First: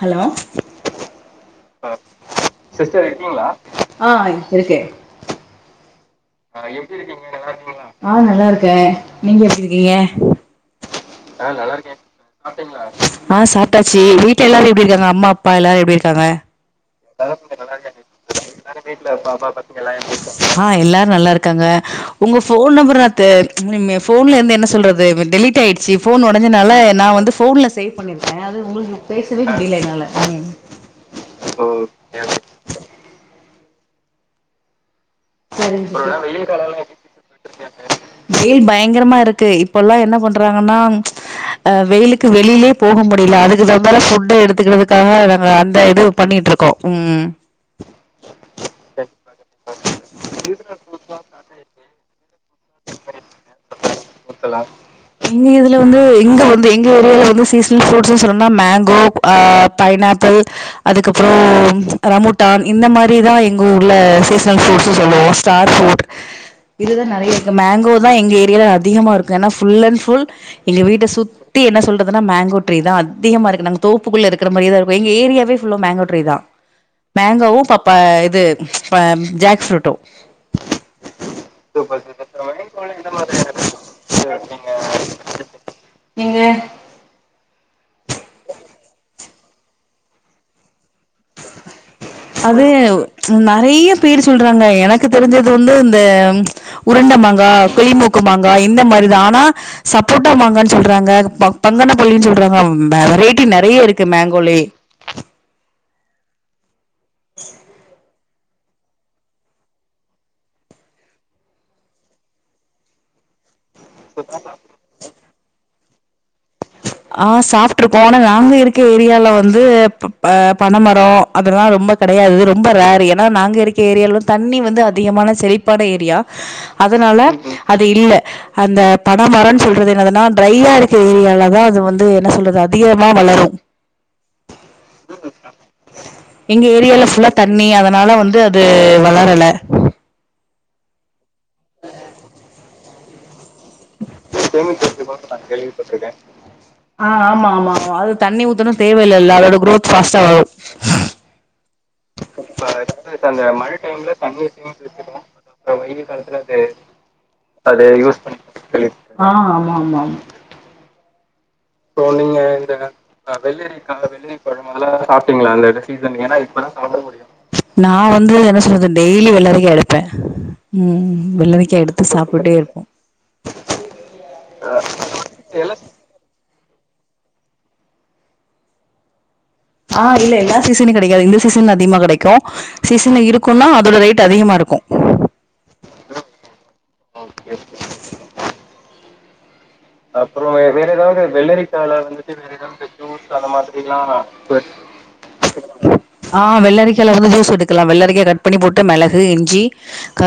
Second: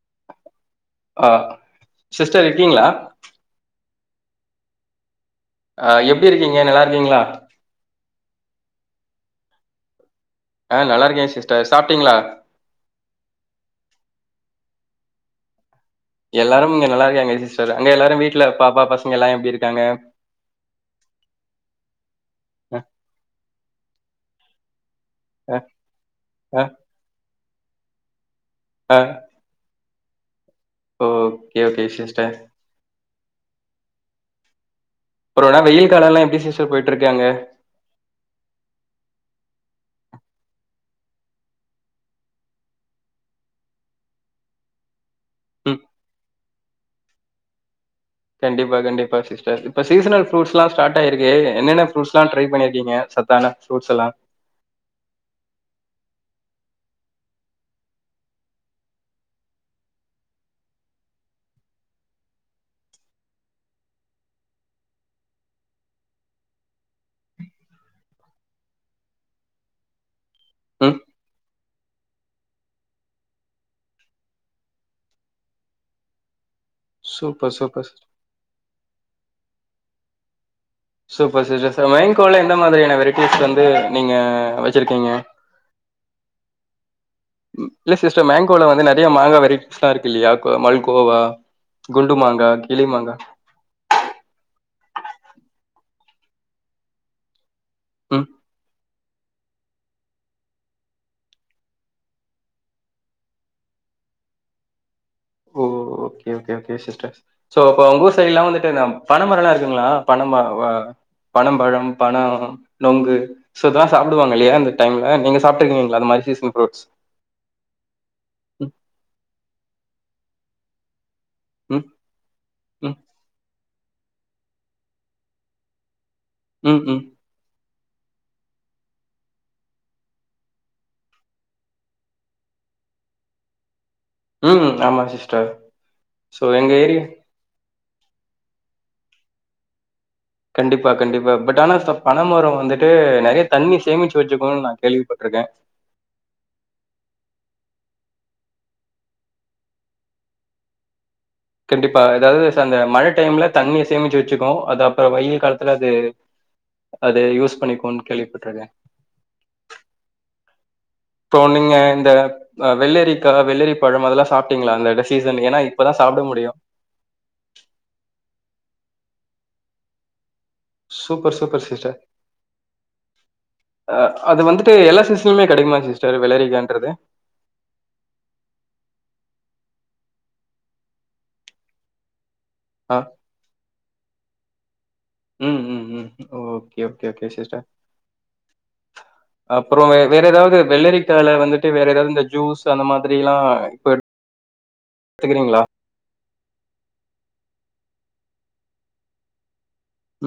Hello ஆ sister இருக்கீங்களா? Sister இருக்கீங்களா ஆ இருக்கே ஆ எப்டிருக்கீங்க நல்லா இருக்கீங்களா ஆ நல்லா இருக்கே நீங்க எப்டிருக்கீங்க ஆ நல்லா இருக்கே அ சாப்ட்டாச்சு வீட்ல எல்லாரும் எப்டி இருக்காங்க அம்மா அப் ப்பா எல்லாரும் எப்டி இருக்காங்க எல்லாரும் இங்க நல்லா இருக்காங்க சிஸ்டர். அங்க எல்லாரும் வீட்ல பாப்பா, பசங்க எல்லாம் எப்டி இருக்காங்க? ஆ எல்லாரு நல்லா இருக்காங்க உங்க ஃபோன் அ நம்பர்ல அத்து நீங்க ஃபோன்ல இருந்து என்ன சொல்றது அ டெலீட் ஆயிச்சு ஃபோன் அ ஒடஞ்சனால நா வந்து ஃபோன்ல சேவ் பண்ணிருக்க அது உங்களுக்கு போய் இப்பவே முடில என்னால ம் ஓ ஓக்கே ஓகே சிஸ்டர் அப்புறம் [unintelligible] ஆனா வெயில் காலம்லாம் எப்டி சிஸ்டர் போயிட்டுருக்கு அங்க? வெயில் பயங்கரமா இருக்கு இப்ப எல்லாம் என்ன பண்றாங்கன்னா அ வெயிலுக்கு வெளிலே போக முடியல அதுக்கு வந்தால ஃபுட்ட எடுத்துக்கிறதுக்காக நாங்க அந்த ம். இதுவு பண்ணியிட்ருக்கோ ம் ம் கண்டிப்பா கண்டிப்பா சிஸ்டர் இப்ப சீசனல் ஃப்ரூட்ஸ்லா ஸ்டாட் ட்டா இருக்கு என்னென்ன ஃப்ரூட்ஸ்ல்லா ட்ரை பண்ணிருக்கீங்க சத்தான ஃப்ரூட்ஸ்லா இங்க இதுல வந்து இங்க வந்து எங்க ஏரியால வந்து சீசனல் ஃப்ரூட்ஸ்னு சொல்னோனா மேங்கோ ஆ பைனாப்பிள் அதுக்கப்றோ ரமுட்டான் இந்த மாரிதா எங்க ஊர்ல சீசனல் ஃப்ரூட்ஸ்சு சொல்லுவோம் தார் ஃபுருட் இதுதா நெறய த மேங்கோ தா எங்க ஏரியல அதிகமா இருக்கு ஏனா ஃபுல் அண்ட் ஃபுல் எங்க ம். வீட்ட சு தி என்ன சொல்றதுனா மேங்கோடரீ தா அதிகமா இருக்கு நாங்க தோப்புக்குள்ள இருக்கிற மாரியே தா இருக்கு எங்க ஏரியாவே ஃபுல்லா மேங்கோ ட்ரீ தா சூப்பர், மேங்கோவும் சூப்பர் பப்ப சிஸ்டர். இது ஜேக் ஃப்ரூட்டும் சூப்ப சிஸ்ட சர் மேங்கோல எந்த மாதிரியான வெரைட்டிஸ் வந்து நீங்க வச்சிருக்கீங்க நீங்க இல்ல சிஸ்ட மேங்கோல வந்து நெறய மாங்கா வெரைட்டிஸ்லா இருக்கு இல்லையா கோ மல்கோவா குண்டு மாங்கா அது கிளி மாங்கா நெறைய பேர் சொல்றாங்க எனக்கு தெரிஞ்சது வந்து இந்த உருண்ட மாங்கா கிளி ம் மூக்குமாங்க இந்த மாரிதா ஆனா சப்போட்டா மாங்கனு சொல்றாங்க ப பங்கன்ன பல்லின் சொல்றாங்க வெரைட்டி நெறைய இருக்குது மேங்கோலயே ஓ okay okay okay sister so அப்ப வந்து சரி எல்லா வந்துட்டு இந்த பனைமரலா இருக்குங்களா பணமர பனம் பழம் பன நுங்கு சோ இதா சாப்டுவாங்க இல்லயா இந்த டைம்ல நீங்க சாப்ட்ருக்கீங்களா அந்த மாரி சீசன் ஃப்ரூட்ஸ் ஆ சாப்ட்ருக்கோ ஆனா நாங்க ம் இருக்க ஏரியால வந்து பனமரோ அதுலா ம் ரொம்ப கடயாது ரொம்ப ம் ரேர்ரு ஏன்னா நாங்க இருக்க ஏரியாவ்ல வந்து தண்ணி வந்து அதிகமான செழிப்பான ஏரியா ம் அதனால அது இல்ல அந்த பன மரம் சொல்றது என்னதுன்னா ட்ரையா இருக்க ஏரியாவ தா அது வந்து என்ன சொல்றது அதிகமா வளரு ம் ஆமா சிஸ்டர் சோ எங்க ஏரியா ஏரியால ஃபுல்லா தண்ணி அதனால வந்து அது வளரல கண்டிப்பா கண்டிப்பா பட் ஆனா பனமரம் வந்துட்டு நெறைய தண்ணி சேமிச்சு வச்சக்கோன் நா கேள்விப்பட்ருக்க ஆ ஆமா ஆமா அது தண்ணி ஊத்துனோ தேவையில்லல அதோட குரோத் ஃபாஸ்ட்டா வரும் கண்டிப்பா எதாவ்து அந்த மழ டைம்ல தண்ணிய சேமிச்சு வச்சுக்கோ அது அப்றோ வெயில் காலத்துல அது அது யூஸ் அது பண்ணிக்கும்ன்னு யூஸ் கேள்விபட்டுருக்கே பண்ணி ஆ ஆமா ஆமா ஆமா இப்போ நீங்க சோ இந்த நீங்க அ இந்த வெள்ளரிக்கா, வெள்ளரி வெள்ளரிக்கா பழம் அதெல்லாம் வெள்ளரி பழம் சாப்பிட்டீங்களா? எல்லா அந்த சீசன் சாப்ட்டீங்களா ஏன்னா அந்த இது இப்பதான் சாப்பிட சீசனு ஏன்னா முடியும். இப்பதா நா வந்து என்ன சொல்றது டெய்லி வெள்ளரிக்கா எடுப்ப ம் ம் ம் வெள்ளரிக்கா எடுத்து சாப்ட்டுட்டே இருப்போ ஆ அது வந்துட்டு எல்லா சீசன்லுமே கடைக்குமா சிஸ்டர் வெள்ளரிக்கான்றது ஆ இல்ல எல்லா சீசன்ல கெடைக்காது இந்த சீசன்ல அதிகமா கெடைக் கா ஆ. சீசன்ல இருக்குன்னா அதோட ரேட் அதிகமா இருக்கும் ம் ம் ம் ஓகே ஓகே ஓகே சிஸ்டர். அப்பறோ வேற எதாவ்து வெள்ளரிக்கால வந்துட்டு வேற எதாவ்து இந்த ஜூஸ் அந்த மாரி எல்லா இப்ப இப்ப கேக்குதுங்ளா ஆ வெள்ளரிக்காய்ல வந்து ஜூஸ் எடுக்கலா வெள்ளரிக்காய கட் பண்ணி போட்டு மெளகு இஞ்சி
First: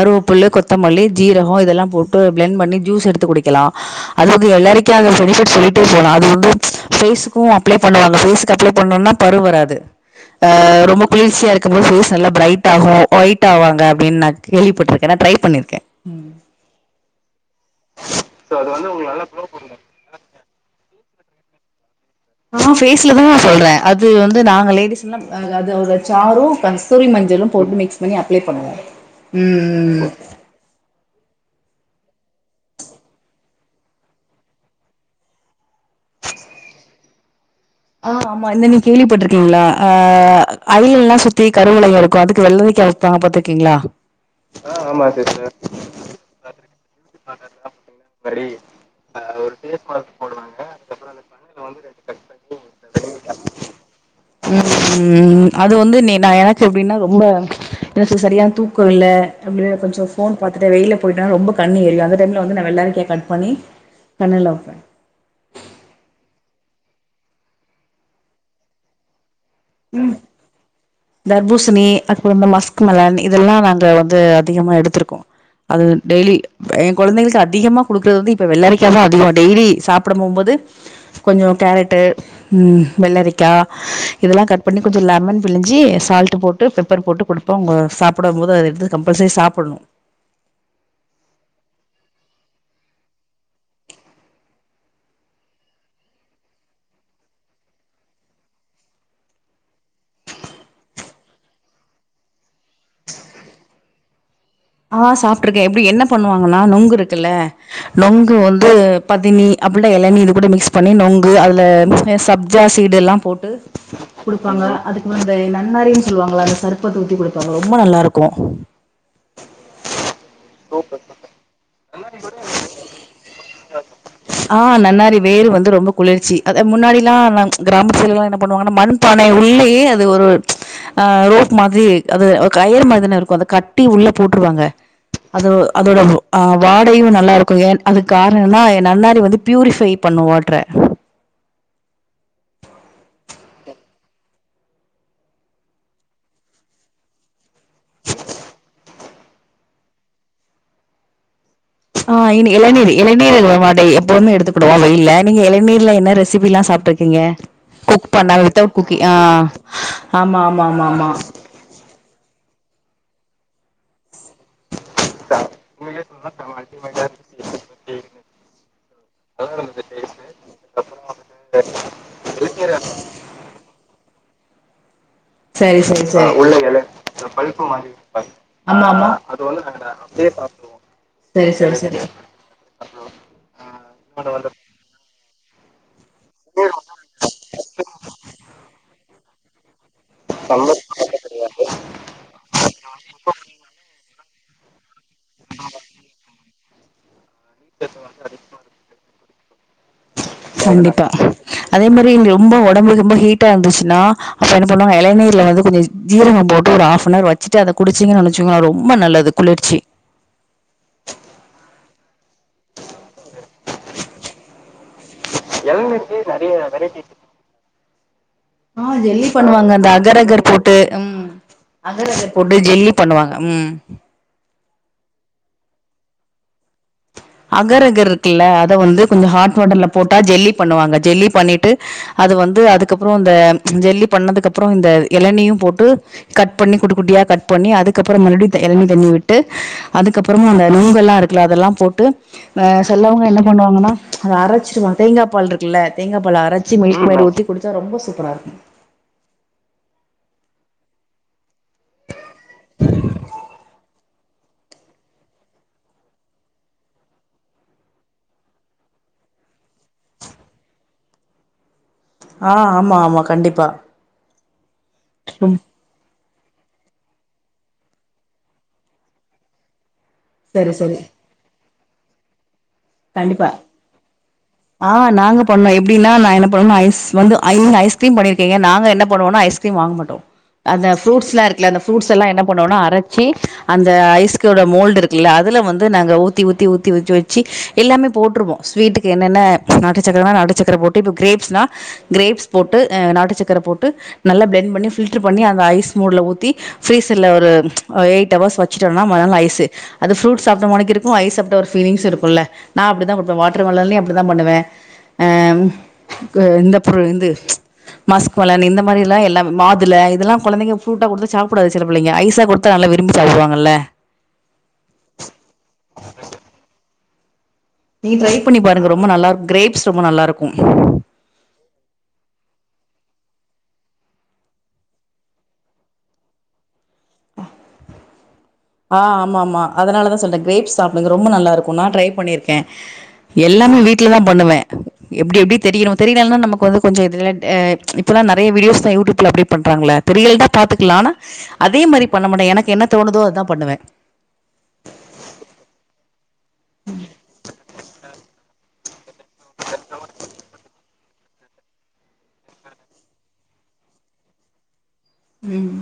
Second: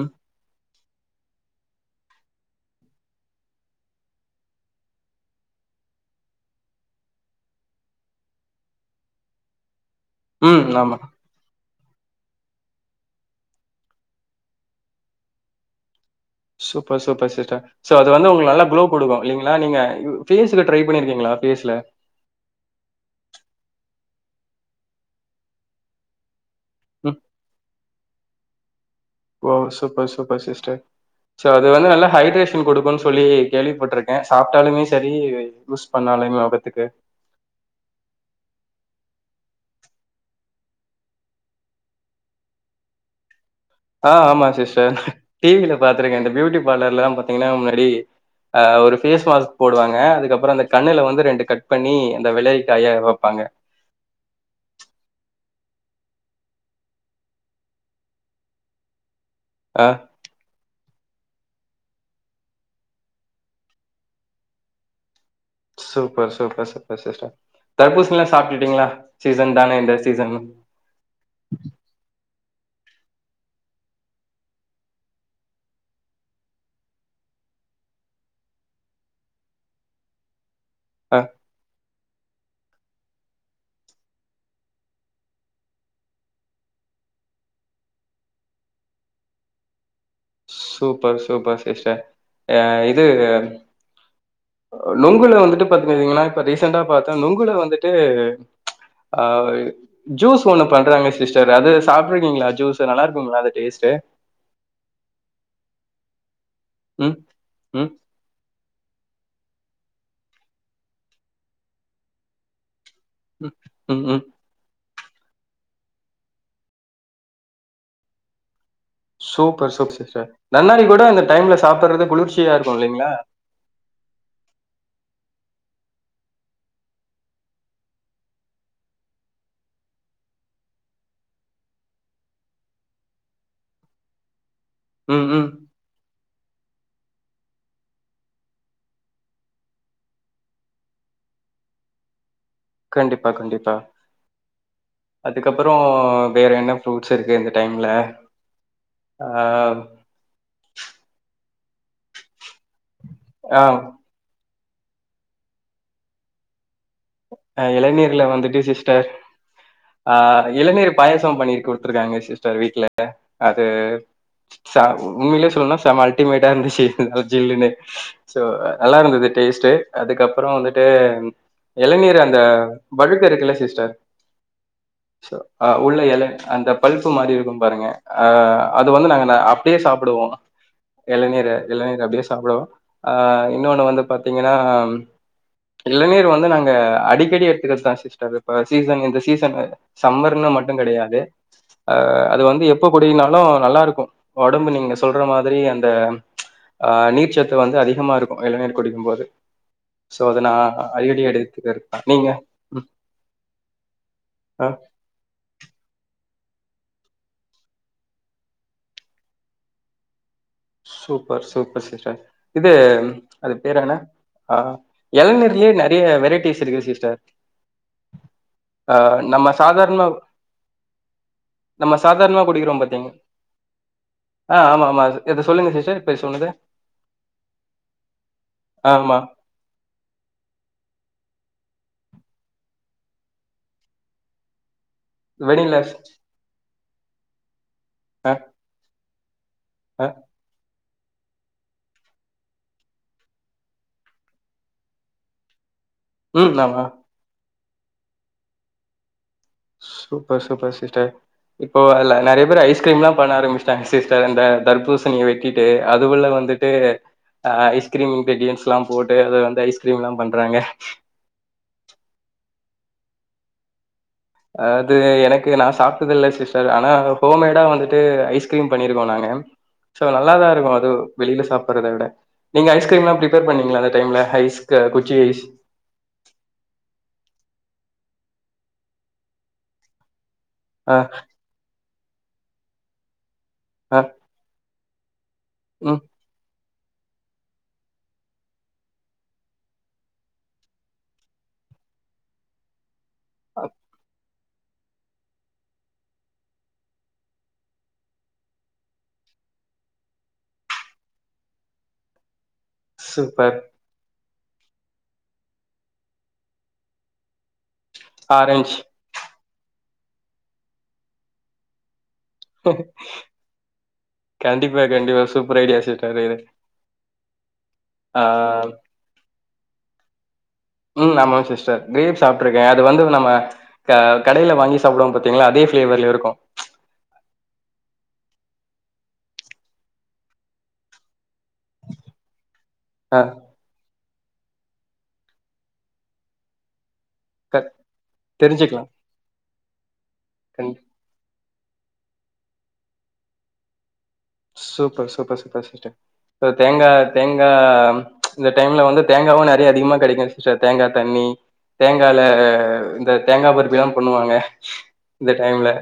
ம், கொத்தமல்லி ஜீரகம் இதெல்லாம் போட்டு பிளண்ட் பண்ணி ஜூஸ் எடுத்து குடிக்கலா அதாவ்து வெள்ளரிக்காய்ல பெனிஃபிட் சொல்லிட்டே போலாம் அது வந்து ஃபேஸ்க்கு அப்ளே பண்ணுவாங்க ஃபேஸ்க்கு அப்ளே பண்ணுன்னா பரு வராது ஆ ம். ஆமா. ரொம்ப குளிர்ச்சியா இருக் க்கும் போது ஃபேஸ் நல்ல பிரைட் ஆகு ஒயிட் ஆவாங்க அப்டின்னு நா கேள்விப்பட்டிருக்கே நா ட்ரை பண்ணிருக்கே ம் சூப்பர் சூப்பர் சிஸ்டர் சோ அது வந்து உங்களுக்கு நல்லா குளோ குடுக்கு இல்லலைங்ளா நீங்க யூ ஃபேஸ்ல ட்ரை பண்ணிருக்கீங்ளா ஃபேஸ்ல ஆ ஃபேஸ்ல தா நா சொல்ற அது வந்து நாங்க லேடிஸ் எல்லாம் அதுவோட சாரும் கஸ்தூரி ம். மஞ்சளும் போட்டு மிக்ஸ் பண்ணி அப்ளே பண்ணுவோம் ஓ ம் சூப்பர் ம் சூப்பர் சிஸ்டர் சோ அது வந்து நல்லா ஹைட்ரேஷன் குடுக்குன்னு சொல்லி கேள்விப்பட்டுருக்கே சாப்ட்டாலுமே சரி யூஸ் பண்ணாலுமே மொகத்துக்கு ஆ ஆமா நீங்க கேள்விப்பட்டிருக்கீங்ளா அ அய்லல்லா சுத்தி கருவளையும் இருக்கும் அதுக்கு வெள்ளரிக்கா வச் தாங்க பாத்துருக்கீங்ளா ஆ ஆமா சிஸ்டர் டி வில பாத்திருக்க இந்த பியூட்டி பார்லர்லல்லா பாத்தீங்கன்னா முன்னாடி அ ஒரு ஃபேஸ் மாஸ்க் போடுவாங்க அதுக்கப்புறோ அந்த கண்ணுல வந்து ரெண்டு கட் பண்ணி அந்த வெள்ளரிக்காய வப்பாங்க ம் ம் அது வந்து நீ நா எனக்கு எப்டின்னா ரொம்ப எனக்கு சரியா தூக்கோ இல்ல அப்டியே ஆ கொஞ்சம் ஃபோன் பாத்துட்டு வெயில்ல போயிட்டா ரொம்ப கண்ணு ஏறியும் அந்த டைம்ல வந்து வெள்ளரிக்காய் கட் பண்ணி கண்ணுல வெப்ப சூப்பர் சூப்பர் சூப்பர் சிஸ்டர் தர்பூசணில்லா சாப்ட்டுட்டீங்ளா சீசன் தாங்க இந்த சீசன் தர்பூசணி அப்புறம் இந்த மஸ்க்கு மெலன் இதெல்லா நாங்க வந்து அதிகமா எடுத்துருக்கோ அது டெய்லி எங் கொழந்தைகளுக்கு அதிகமா குடுக்குறது வந்து இப்ப வெள்ளரிக்காதா அதிகமா டெய்லி சாப்ட போகும்போது ஆ. கொஞ்சோ கேரட்டு ம் வெள்ளரிக்கா இதெல்லா கட் பண்ணி கொஞ்சொ லெமன் பிழிஞ்சி சால்ட் போட்டு பெப்பர் போட்டு குடுப்போ அவங்க சாப்புடும் போது அது எடுத்து கம்பல்சரி சாப்புடணு சூப்பர் சூப்பர் சிஸ்டர் யா இது நுங்குல வந்துட்டு பாத்தீங்கன்னா இப்ப ரீசெண்ட்டா பாத்த நுங்குல வந்துட்டு அ ஜூஸ் ஒன்னு பண்றாங்க சிஸ்டர் அது சாப்ட்டுருக்கீங்ளா ஜூஸூ நல்லா இருக்குங்ளா அந்த டேஸ்ட்டு ஆ சாப்ட்டுருக்கே எப்டி என்ன பண்ணுவாங்கன்னா நொங்கு ம் இருக்குல்ல ம் நொங்கு வந் து பதனி அப்பில்லனா எளநி இது கூட மிக்ஸ் பண்ணி நொங்கு அதுல அ சப்ஜா சீடெல்லா போட்டு ம் ம் ம் குடுப் ப்பாங்க அதுக்கு முன் அந்த நன்னாரின் சொல்வாங்ள அந்த சர்ப்பத்து ஊத்தி குடுப்பாங்க ரொம்ப நல்லா இருக்கும் சூப்பர் சூப்பர் சிஸ்டர் நன்னாரி கூட இந்த டைம்ல சாப்பறது குளிர்ச்சியா இருக்கும் இல்லைங்ளா ஆ நன்னாரி வேரு வந்து ரொம்ப குளிர்ச்சி அது அ முன்னாடியெல்லா கிராமத்துல எல்லா என்ன பண்ணுவாங்கன்னா மருந் தன உள்ளேயே அது ஒரு ஆ ரோப் மாதிரி அது கயிறு மாதிரி தானே இருக்கும் அத கட்டி உள்ள போட்ருவாங்க ம் ம் அது அதோட வ அ வாடையு நல்லாருக்கு ஏன் அதுக்கு காரணோ எனா நன்னாரி வந்து ப்யூரிஃபை பண்ணு வாட்ர கண்டிப்பா கண்டிப்பா அதுக்கப்புறோ வேற என்ன ஃப்ரூட்ஸ் இருக்கு இந்த டைம்ல ஆம் ஆ இன் எளநீர் எளநீர் [unintelligible] ஆ ஒன்னு எடுத்துக்குடவோ வெயில்ல நீங்க எளநீர்ல என்ன ரெசிபிலா சாப்ட்டு நீங்க குக் இளநீர்ல பண்ணா வந்துட்டு வித் அவுட் குக் சிஸ்டர் ஆ ஆமா ஆமா ஆமா ஆமா ட்ருக்காங்க சிஸ்டர் வீட்ல அது சா உண்மையிலே சொல்னுனா செம அல்டிமேட்டா இருந்துச்சு அ ஜில்லுனு சோ அ நல்லா இருந்தது டேஸ்ட்டு அதுக்கப்புறோ வந்துட்டு எளநீர் அந்த வழுக்க இருக்குல்ல சிஸ்டர் சோ அ சரி உள்ள சரி இல சரி அந்த பல்ப்பு மாரி இருக்கும் பாருங்க அ ஆமா அது ஆமா அத அப்டியே சாப்புடுவோ எளநீர் எளநீர் அப்டியே சாப்டுவோ ஆ இன்னொன்னு வந்து பாத்தீங்கன்னா இளநீர் வந்து நாங்க அடிக்கடி எடுத்துக்குறதா சிஸ்டர் இப்ப சீசன் இந்த சீசன் சம்மர்ல்ல மட்டு கெடையாது அ அது வந்து எப்ப குடிக்குனாலு நல்லா இருக்கு ஒடம்பு நீங்க சொல்ற மாதிரி அந்த அஆ நீர்ச்சத்து வந்து அதிகமா இருக்கு எளநீர் குடிக்கும்போது சோ அத நா கண்டிப்பா அடிக்கடி எடு அதே மாரி இந்து ரொம்ப ஒடம்பு ரொம்ப ஹீட்டா இருந்துச்சுன்னா அப்ப ஆ என்ன பண்ணுவோ எளநீர்ல வந்து கொஞ்ச ஜீரக போட்டு ஒரு ஆஃப்னவர் வெச்சுட்டு அத குடிச்சிங்கன்னு நெனைச்சுங்க அது ரொம்ப நல்லது குளிர்ச்சி சூப்பர் சூப்பர் சிஸ்டர் இது அது பேர் என்ன ஆ எளநீர்லேயே நெறைய வெரைட்டிஸ் இருக்கு சிஸ்டர் ஆ ஜெல்லி நம்ம பண்ணுவாங்க அந்த சாதாரணமா அகர் அகர் போட்டு ம் நம்ம அகர் அகர் சாதாரணமா போட்டு குடிக்கிறோம் ஜெல்லி பாத்தீங்க பண்ணுவாங்க ம் ஆ ஆமா ஆமா இத சொல்லுங்க சிஸ்டர் இப்ப இ சொல்லுங்க அகர் அகர் இருக்குல்ல அத வந்து கொஞ்சொ ஹாட் வாட்டர்ல போட்டா ஜெல்லி பண்ணுவாங்க ஜெல்லி பண்ணிட்டு அது வந்து அதுக்கப்புறோ இந்த ஜெல்லி பண்ணதுக்கு அப்புறோ இந்த எளநியு வெண்ணிலா போட்டு கட் பண்ணி குட்டி குட்டியா கட் பண்ணி அதுக்கப்புறோ ஆ மறுபடி எளநி தண்ணி விட் ட்டு ஆ அதுக்கப்புறமு அந்த நுங்கெல்லா இருக்குல அதெல்லா போட்டு ஆ செலவங்க என்ன பண்ணுவாங்கன்னா அத அரச்சிருவாங் தேங்கா பால்ருக் குல்ல தேங்காபால் ம் அரச்சு ஆமா மில்க்மெய்ட் உத்தி குடிச்சா ரொம்ப சூப்பரா இருக்கு சூப்பர் சூப்பர் சிஸ்டர் இப்போ அதுல நெறைய பேர் ஐஸ்கிரீம்ல்லா பண்ண ஆரம்பிச்டாங்க சிஸ் அ இந்த தர்பூசணிய வெட்டிட்டு அது உள்ள வந்துட்டு அ ஐஸ்கிரீம் இ்ன்கீரீடியன்ஸ் எல்லா போட்டு அத வந்து ஐஸ்கிரீம்லா பண்றாங்க ஆ ஆமா ஆமா கண்டிப்பா அது எனக்கு ம் நா சாப்ட்டதில்ல சிஸ் சோ ஆனா ஹோம்மேடா வந்துட்டு ஐஸ்கிரீம் பண்ணிருவே நானு சோ நல்லாதா சரி இருக்கு அது சரி வெளில சாப்றதவிட நீங்க ஐஸ்கிரீம்லா பிரிப்பர் கண்டிப்பா. பண்ணுவிங்கலா அந்த டைம்ல ஐஸ் ஆ குச்சி நாங்க பண்ணோ இப் அப்டினா நா என்ன பண்ணுவேனா ஐஸ் வந்து ஐ ஐஸ்கிரீம் பண்ணிருக்கீங்க நாங்க என்ன பண்ணுவோனா ஐஸ்கிரீம் வாங்க மாட்டோ அந்த அ ஃப்ரூட்ஸ்லா இருக்குல்ல அந்த ஃப்ரூட்ஸ் எல்லா என்ன பண்ணுவோனா அரச்சி அந்த அ ஐஸ்கோட மோல்டு இருக் இல்ல அதுல வந்து ம் நாங்க ஊத்தி ஊத்தி ஊத்தி ஊத்தி வெச்சு எல்லாமே போட்ருவோ ஸ்வீட்டுக்கு னென்ன நாட்டு சக்கரன்னா நாட்டு சக்கர போட்டு இப்ப கிரேப்ஸ்னா கிரேப்ஸ் போட்டு அ நாட்டு சக் அ க்கரபோட்டு நல்லா பிளண்ட் பண்ணி ஃபில்டர் பண்ணி அந்த ஐஸ் மோட்ல ஊத்தி ஃபீரிஸல்ல ஒரு எயிட் ஹவர்ஸ் வெச்சுட்டோனா மறுநாள் ஐஸு அது ஃப்ரூட் சாப்ட்ட மானிக்கு இருக்கு ஐஸ் சாப்ட்ட ஒரு ஃபீலிங்ஸ் இருக்குல்ல நா அப்டி தா கொடுப்பே சூப்பர் வாட்டர்மெலன்லையு அப்டிதா பண்ணுவே ஆ கு இந்த பொருள் இது மஸ்க்மெலன் ஆரஞ்ச் இந்த மாதிரில் எல்லா மாதுள இதெல்லா கொழந்தைங்க ஃப்ரூட்டா கொடுத்தா சாப்டாது சில பிள்ளைங்க ஐஸா கொடுத்தா நல்லா விரும்பி சாப்டுவாங்கல்ல கண்டிப்பா கண்டிப்பா சூப்பர் ஐடியா சிஸ்டர் இது நீங்க ட்ரை பண்ணி ஆ பாருங்க ரொம்ப நல்லா இருக் கிரேப்ஸ் ரொம்ப நல்லா இருக்கு ம் ஆமாம் சிஸ்டர் கிரேப் சாப்ட்டுருக்கே அது வந்து நம்ம ந்த கடையில வாங்கி சாப்புடுவோ பாத்தீங்களா அதே ஃப்ளேவர்ல இருக்கு ஆ ஆமா ஆமா அதனாலதா சொல்றே கிரேப்ஸ் சாப்டுங்க ரொம்ப நல்லா இருக்கு நான் ட்ரை பண்ணிருக்கே ஆ எ எல்லாமே வீட்ல தா பண்ணுவே எப்டி எப்டி தெரியணுமோ தெரினல்னா நமக்கு வந்து கொஞ்சோ எதுலயாட் ஏ க இப்பெல்லா நிறைய தெரிஞ்சுக்கலா வீடியோஸ் தா யூடியூப்ல அப்டேட் பண்றாங்கள தெரியல்டா கண் பாத்துக்கலா ஆனா அதே மாரி பண்ண மாட்டே எனக்கு என்னோதோனுதோ அதா பண்ணுவே சூப்பர் சூப்பர் சூப்பர் சிஸ்டர் தேங்கா தேங்கா இந்த டைம்ல வந்து தேங்காவு நெறயா அதிகமா கெடைக்கு சிஸ்டர் தேங்கா தண்ணி தேங்கால இந்த தேங்கா பர்பிஎல்லா பண்ணுவாங்க இந்த டைம்ல ம்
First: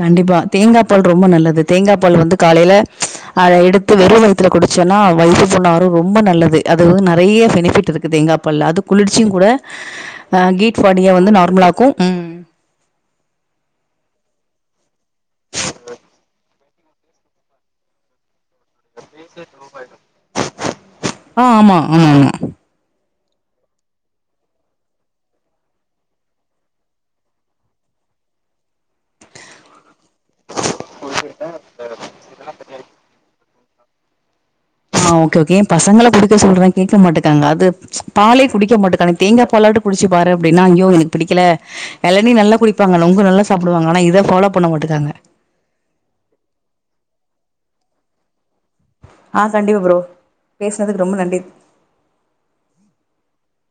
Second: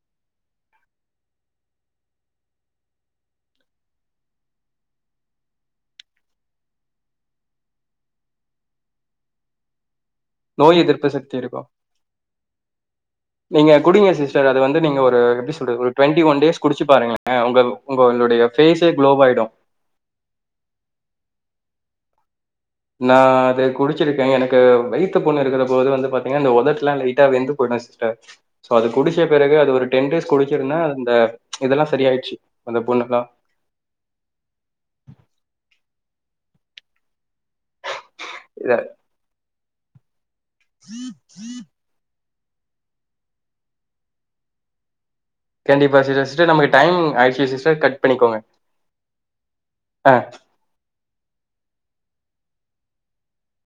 கண்டிப்பா தேங்கா பால் ரொம்ப நல்லது தேங்கா பால் வந்து காலைல அத எடுத்து வெறு வயித்துல குடிச்சோன்னா வயித்து புண்ணு ஆறு ரொம்ப நல்லது அது வந்து நெறய பெனிஃபிட் இருக்குது எங்க அப் பல் அது குளிர்ச்சியு கூட அ நோய் கீட் பாடியா எதிர்ப்பு சக்தி வந்து இருக்கு நார்மலாக்கு ம் நீங்க குடிங்க சிஸ்டர் அது வந்து நீங்க ஒரு எப்டி சொல்றது ஒரு டுவெண்டி ஒன் டேஸ் குடிச்சு பாருங்களே உங்க உங்களுடைய ஃபேஸே குளோவ் ஆயிடு ஆ ஆமா ம்ம் நா அது குடிச்சிருக்கே எனக்கு வய்த்து புண்ணு இருக்கிற போது வந்து பாத்தீங்கன்னா இந்த உதட்லா லைட்டா வெந்து போயிடு ஸ் சோ அது குடிச்ச பிறகு அது ஒரு டென் டேஸ் குடிச்சிருந்தே அந்த இதெல்லாம சரி ஆயிடுச்சு அந்த புண்ணுலா ஆ ஓகே ஓகே எ பசங்கள குடிக்க சொல்றே கேட்க மாட்டுக்காங்க அது பாலே இத குடிக்க மாட்டுக்கானங் தேங்கா பாலாட்டு குடிச்சி பாரு அப்டின்னா ஐயோ எனக் பிடிக்கல எழனி நல்லா குடிப்பாங்க நொங்கு நல்லா சாப்பிடுவாங்க ஆனா இத ஃபாலோ பண்ண மாட்டுகாங்க கண்டிப்பா சிஸ்டர் சிஸ்டர் நமக்கு டைம் ஆயிடுச்சு சிஸ்டர் கட் பண்ணிக்கோங்க ஆ கண்டிப்பா ப்ரோ ஆ. பேசுனதுக்கு ரொம்ப நன்றி